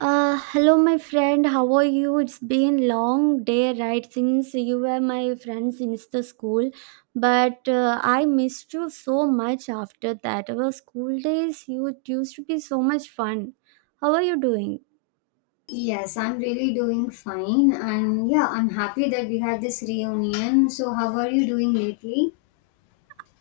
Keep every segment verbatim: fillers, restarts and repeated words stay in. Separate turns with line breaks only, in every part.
Uh, hello, my friend. How are you? It's been long day, right? Since you were my friend since the school, but uh, I missed you so much after that. Our school days, you it used to be so much fun. How are you doing?
Yes, I'm really doing fine. And yeah, I'm happy that we had this reunion. So, how are you doing lately?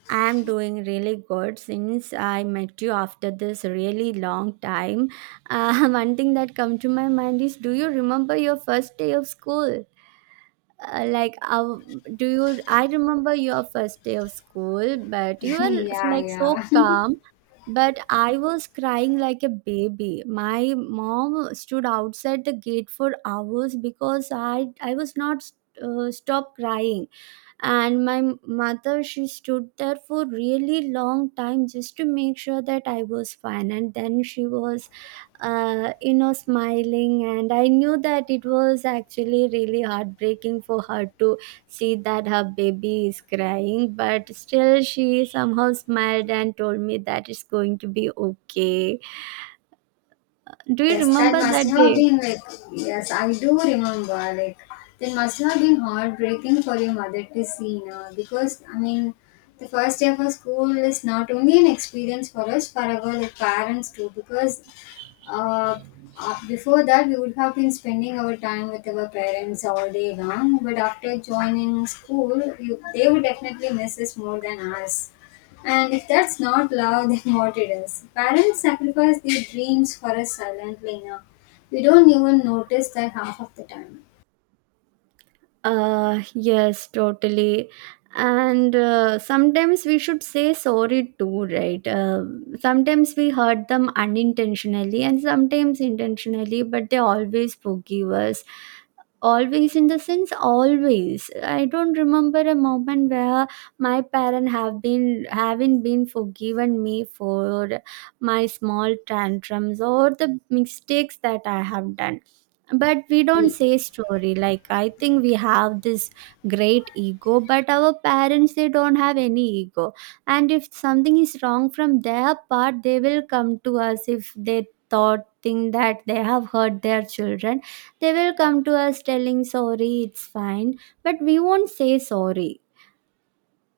I'm doing really good since I met you after this really long time. Uh, one thing that come to my mind is, do you remember your first day of school? Uh, like how do you I remember your first day of school, but you were
yeah,
like so
yeah.
calm. But I was crying like a baby. My mom stood outside the gate for hours because i i was not uh, stop crying. And my m- mother, she stood there for really long time just to make sure that I was fine. And then she was uh, you know smiling, and I knew that it was actually really heartbreaking for her to see that her baby is crying, but still she somehow smiled and told me that it's going to be okay. Do you
Yes, that
remember
must
that
have
day?
been like, yes, I do remember. Like, That must have been heartbreaking for your mother to see now. Because, I mean, the first day of our school is not only an experience for us, for our like, parents too. Because uh, uh, before that we would have been spending our time with our parents all day long, but after joining school you, they would definitely miss us more than us. And if that's not love then what it is, parents sacrifice their dreams for us silently. Now we don't even notice that half of the time.
Uh, yes, totally. And uh, sometimes we should say sorry too, right? Uh, sometimes we hurt them unintentionally and sometimes intentionally, but they always forgive us. Always, in the sense, always. I don't remember a moment where my parent have been haven't been forgiven me for my small tantrums or the mistakes that I have done. But we don't say story, like, I think we have this great ego, but our parents, they don't have any ego. And if something is wrong from their part, they will come to us. If they thought think that they have hurt their children, they will come to us telling sorry it's fine. But we won't say sorry,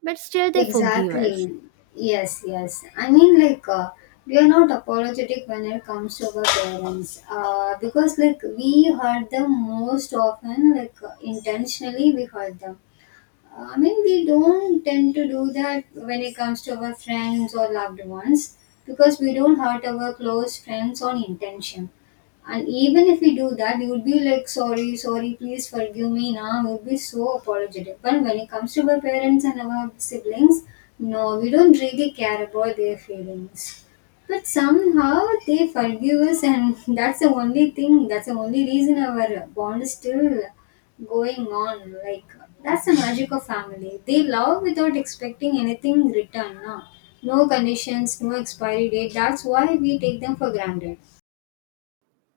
but still they forgive us.
Exactly. Yes, yes. I mean, like, uh, we are not apologetic when it comes to our parents, uh, because like we hurt them most often, like uh, intentionally we hurt them. Uh, I mean, we don't tend to do that when it comes to our friends or loved ones, because we don't hurt our close friends on intention. And even if we do that, we would be like, sorry, sorry, please forgive me now. We would be so apologetic. But when it comes to our parents and our siblings, no, we don't really care about their feelings. But somehow they forgive us, and that's the only thing, that's the only reason our bond is still going on. Like, that's the magic of family. They love without expecting anything return. No, no conditions, no expiry date. That's why we take them for granted.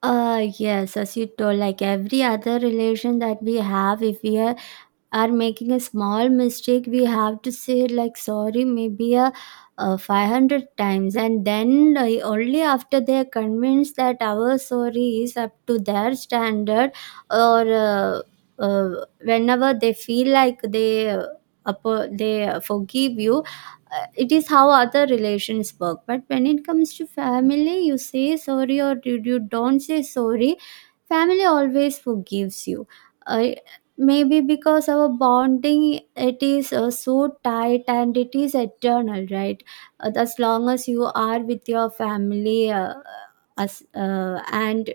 uh Yes, as you told, like every other relation that we have, if we are are making a small mistake, we have to say, like, sorry, maybe a, uh five hundred times. And then uh, only after they are convinced that our sorry is up to their standard, or uh, uh, whenever they feel like they, uh, apo- they uh, forgive you. Uh, it is how other relations work. But when it comes to family, you say sorry or you, you don't say sorry, family always forgives you. uh, Maybe because our bonding, it is uh, so tight and it is eternal, right? Uh, as long as you are with your family, uh, as uh, and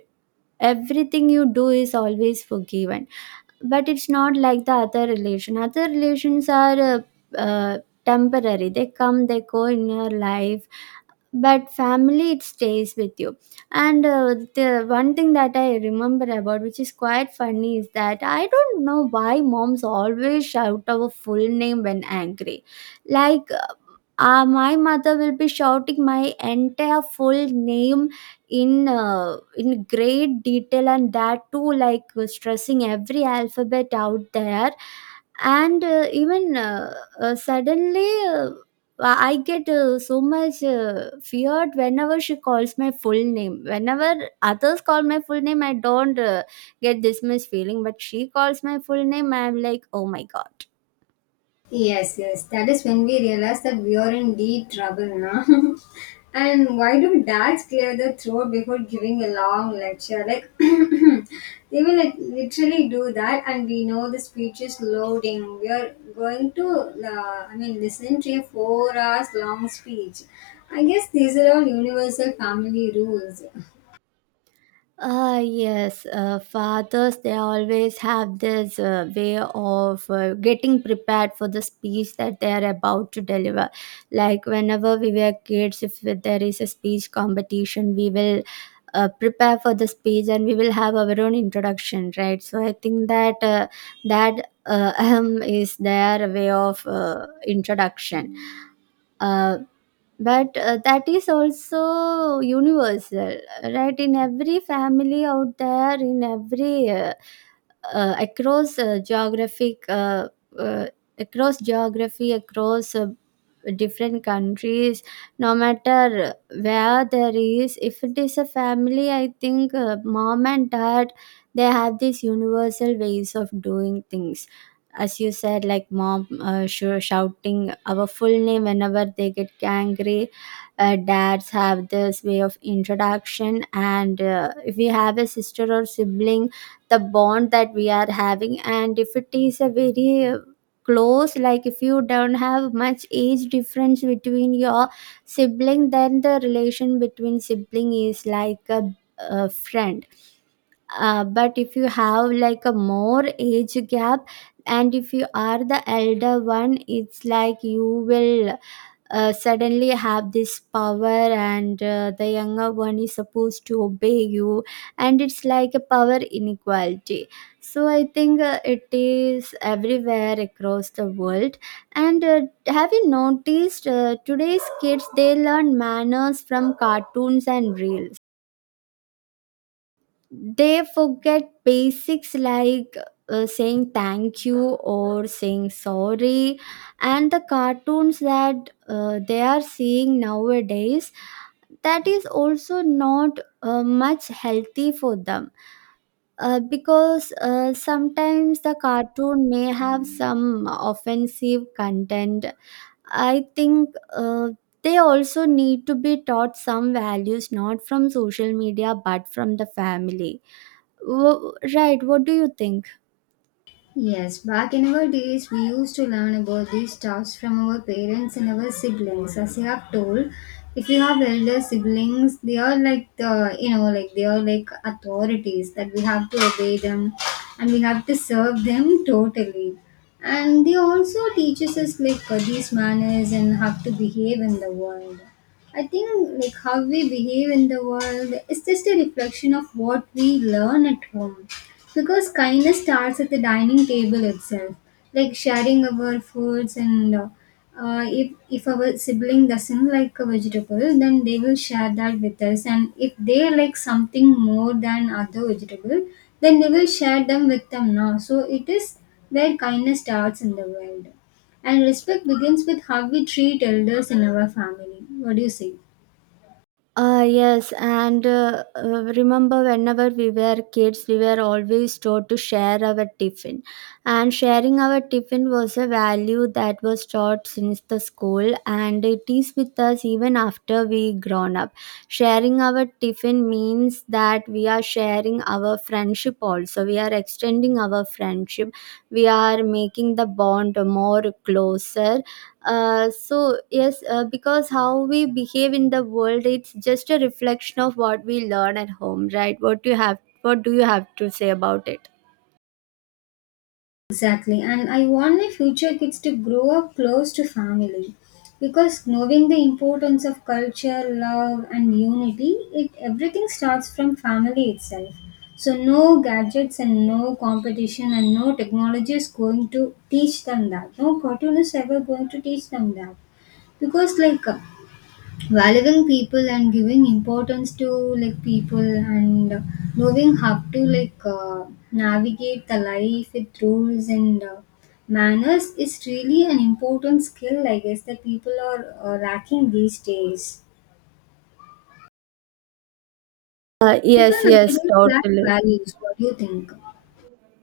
everything you do is always forgiven. But it's not like the other relation. Other relations are uh, uh, temporary. They come, they go in your life, but family, it stays with you. And uh, the one thing that I remember about, which is quite funny, is that I don't know why moms always shout our full name when angry. Like, uh, my mother will be shouting my entire full name in uh, in great detail, and that too, like, uh, stressing every alphabet out there. And uh, even uh, uh, suddenly uh, I get uh, so much uh, feared whenever she calls my full name. Whenever others call my full name, I don't uh, get this much feeling, but she calls my full name, I'm like, oh my god.
Yes, yes. That is when we realize that we are in deep trouble now. And why do dads clear the throat before giving a long lecture? Like, they will lit- literally do that, and we know the speech is loading. We are going to, uh, I mean, listen to a four hours long speech. I guess these are all universal family rules.
Ah, yes. Uh, fathers, they always have this uh, way of uh, getting prepared for the speech that they are about to deliver. Like, whenever we were kids, if there is a speech competition, we will uh, prepare for the speech and we will have our own introduction, right? So, I think that uh, that uh, ahem is their way of uh, introduction. Uh, but uh, That is also universal, right, in every family out there, in every uh, uh, across uh, geographic uh, uh, across geography, across uh, different countries, no matter where there is, if it is a family. I think uh, mom and dad, they have these universal ways of doing things. As you said, like mom uh, sure shouting our full name whenever they get angry, uh, dads have this way of introduction. And uh, if we have a sister or sibling, the bond that we are having, and if it is a very uh, close, like if you don't have much age difference between your sibling, then the relation between sibling is like a, a friend. Uh, but if you have, like, a more age gap, and if you are the elder one, it's like you will uh, suddenly have this power, and uh, the younger one is supposed to obey you. And it's like a power inequality. So I think uh, it is everywhere across the world. And uh, have you noticed, uh, today's kids, they learn manners from cartoons and reels, they forget basics like uh, saying thank you or saying sorry. And the cartoons that uh, they are seeing nowadays, that is also not uh, much healthy for them. Uh, because uh, sometimes the cartoon may have some offensive content, I think. uh, they also need to be taught some values, not from social media, but from the family. Wo- right, what do you think?
Yes, back in our days, we used to learn about these stuffs from our parents and our siblings. As you have told, if you have elder siblings, they are like the, you know, like they are like authorities that we have to obey them, and we have to serve them totally. And they also teaches us like uh, these manners and how to behave in the world. I think like how we behave in the world is just a reflection of what we learn at home, because kindness starts at the dining table itself, like sharing our foods and uh, uh, if, if our sibling doesn't like a vegetable, then they will share that with us. And if they like something more than other vegetable, then they will share them with them now. So it is where kindness starts in the world. And respect begins with how we treat elders in our family. What do you say?
Uh, yes, and uh, uh, remember whenever we were kids, we were always taught to share our tiffin. And sharing our tiffin was a value that was taught since the school, and it is with us even after we grown up. Sharing our tiffin means that we are sharing our friendship also. We are extending our friendship. We are making the bond more closer. Uh, so yes, uh, because how we behave in the world, it's just a reflection of what we learn at home, right? What do you have? What do you have to say about it?
Exactly. And I want my future kids to grow up close to family, because knowing the importance of culture, love, and unity, it everything starts from family itself. So no gadgets and no competition and no technology is going to teach them that. No cartoon is ever going to teach them that, because like uh, valuing people and giving importance to like people and uh, knowing how to like uh, navigate the life with rules and uh, manners is really an important skill, I guess, that people are uh, lacking these days.
Uh,
People
yes, yes,
nowadays lack
totally.
values. What do you think?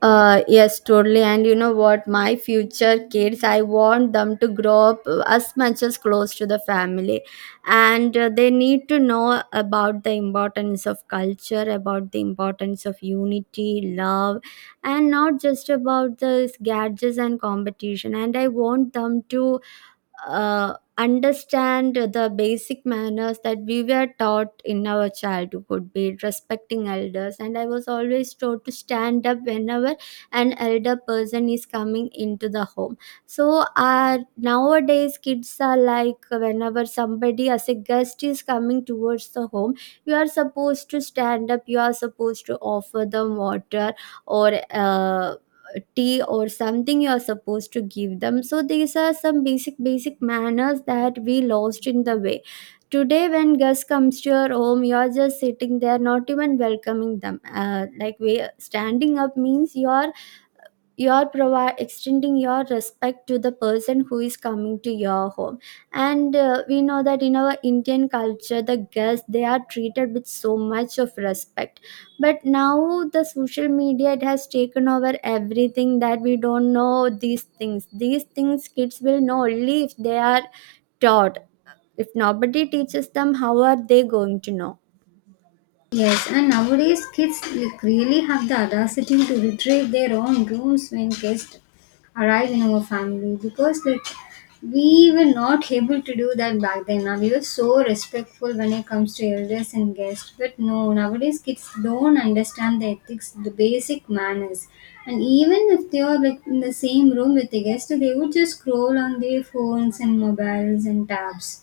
Uh, yes, totally. And you know what? My future kids, I want them to grow up uh, as much as close to the family. And uh, they need to know about the importance of culture, about the importance of unity, love, and not just about the gadgets and competition. And I want them to uh, understand the basic manners that we were taught in our childhood, be it respecting elders. And I was always taught to stand up whenever an elder person is coming into the home. So uh, nowadays, kids are like, whenever somebody as a guest is coming towards the home, you are supposed to stand up, you are supposed to offer them water, or uh, tea or something you are supposed to give them. So these are some basic basic manners that we lost in the way. Today, when guest comes to your home, you are just sitting there, not even welcoming them. Uh, like, we standing up means you are you're provide extending your respect to the person who is coming to your home. And uh, we know that in our Indian culture, the guests, they are treated with so much of respect. But now the social media, it has taken over everything, that we don't know these things. These things kids will know only if they are taught. If nobody teaches them, how are they going to know?
Yes, and nowadays kids like really have the audacity to retrieve their own rooms when guests arrive in our family, because like we were not able to do that back then. Now we were so respectful when it comes to elders and guests, but no, nowadays kids don't understand the ethics, the basic manners, and even if they are like in the same room with the guest, they would just scroll on their phones and mobiles and tabs.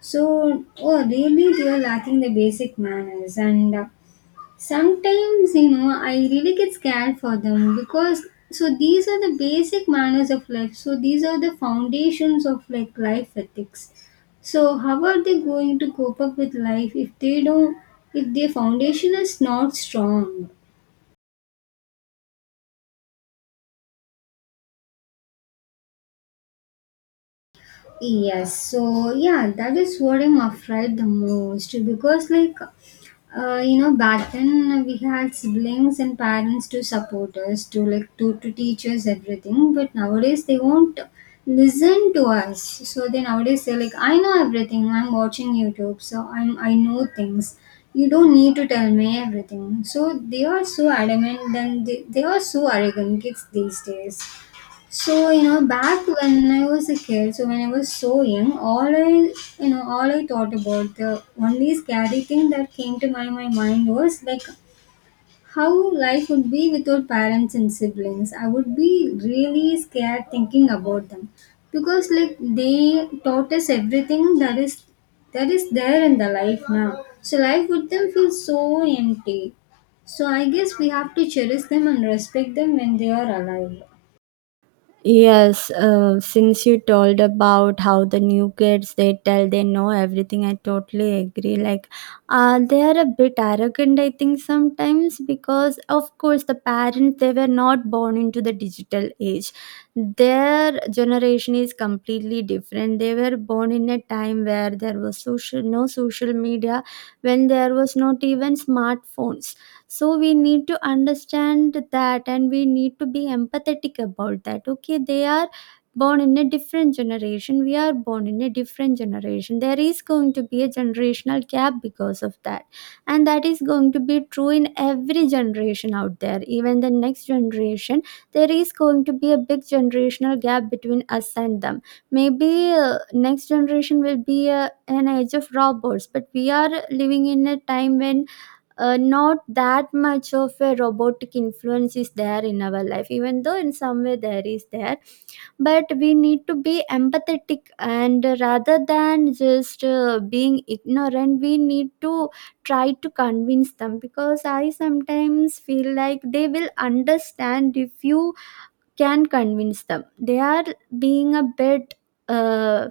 So, oh, really, they are lacking the basic manners, and uh, sometimes you know I really get scared for them because so these are the basic manners of life. So these are the foundations of like life ethics. So how are they going to cope up with life if they don't if their foundation is not strong? Yes, so yeah, that is what I'm afraid the most because, like, uh, you know, back then we had siblings and parents to support us, to like to to teach us everything. But nowadays they won't listen to us. So they nowadays they're like, I know everything. I'm watching YouTube, so I'm I know things. You don't need to tell me everything. So they are so adamant, and they, they are so arrogant kids these days. So, you know, back when I was a kid, so when I was so young, all I, you know, all I thought about, the only scary thing that came to my, my mind was like how life would be without parents and siblings. I would be really scared thinking about them because like they taught us everything that is that is there in the life now. So life with them feels so empty. So I guess we have to cherish them and respect them when they are alive.
Yes, uh, since you told about how the new kids, they tell they know everything, I totally agree. Like, uh, they are a bit arrogant, I think, sometimes, because, of course, the parents, they were not born into the digital age. Their generation is completely different. They were born in a time where there was social no social media, when there was not even smartphones. So we need to understand that, and we need to be empathetic about that. Okay, they are born in a different generation, we are born in a different generation, there is going to be a generational gap because of that. And that is going to be true in every generation out there. Even the next generation, there is going to be a big generational gap between us and them. Maybe uh, next generation will be uh, an age of robots, but we are living in a time when uh, not that much of a robotic influence is there in our life, even though in some way there is there. But we need to be empathetic, and uh, rather than just uh, being ignorant, we need to try to convince them. Because I sometimes feel like they will understand if you can convince them. They are being a bit uh,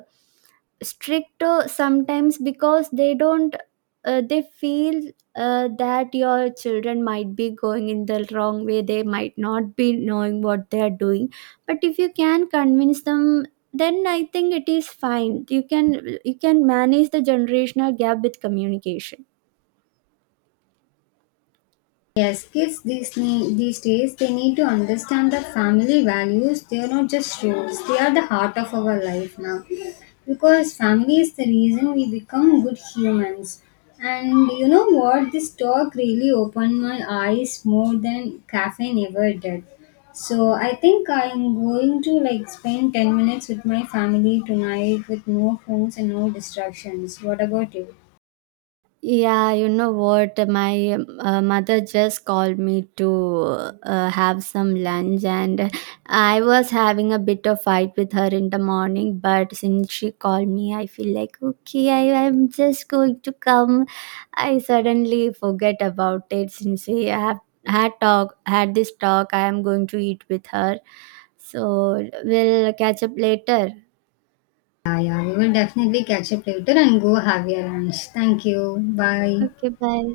strict uh, sometimes, because they don't uh, they feel uh, that your children might be going in the wrong way, they might not be knowing what they are doing. But if you can convince them, then I think it is fine. You can you can manage the generational gap with communication.
Yes, kids these, ne- these days they need to understand that family values they are not just rules, they are the heart of our life now. Because family is the reason we become good humans. And you know what? This talk really opened my eyes more than caffeine ever did. So I think I'm going to like spend ten minutes with my family tonight with no phones and no distractions. What about you?
Yeah, you know what? My um, uh, mother just called me to uh, have some lunch, and I was having a bit of fight with her in the morning. But since she called me, I feel like, okay, I am just going to come. I suddenly forget about it since we have had talk had this talk. I am going to eat with her, so we'll catch up later.
Yeah, yeah, we will definitely catch up later and go have your lunch. Thank you. Bye.
Okay, bye.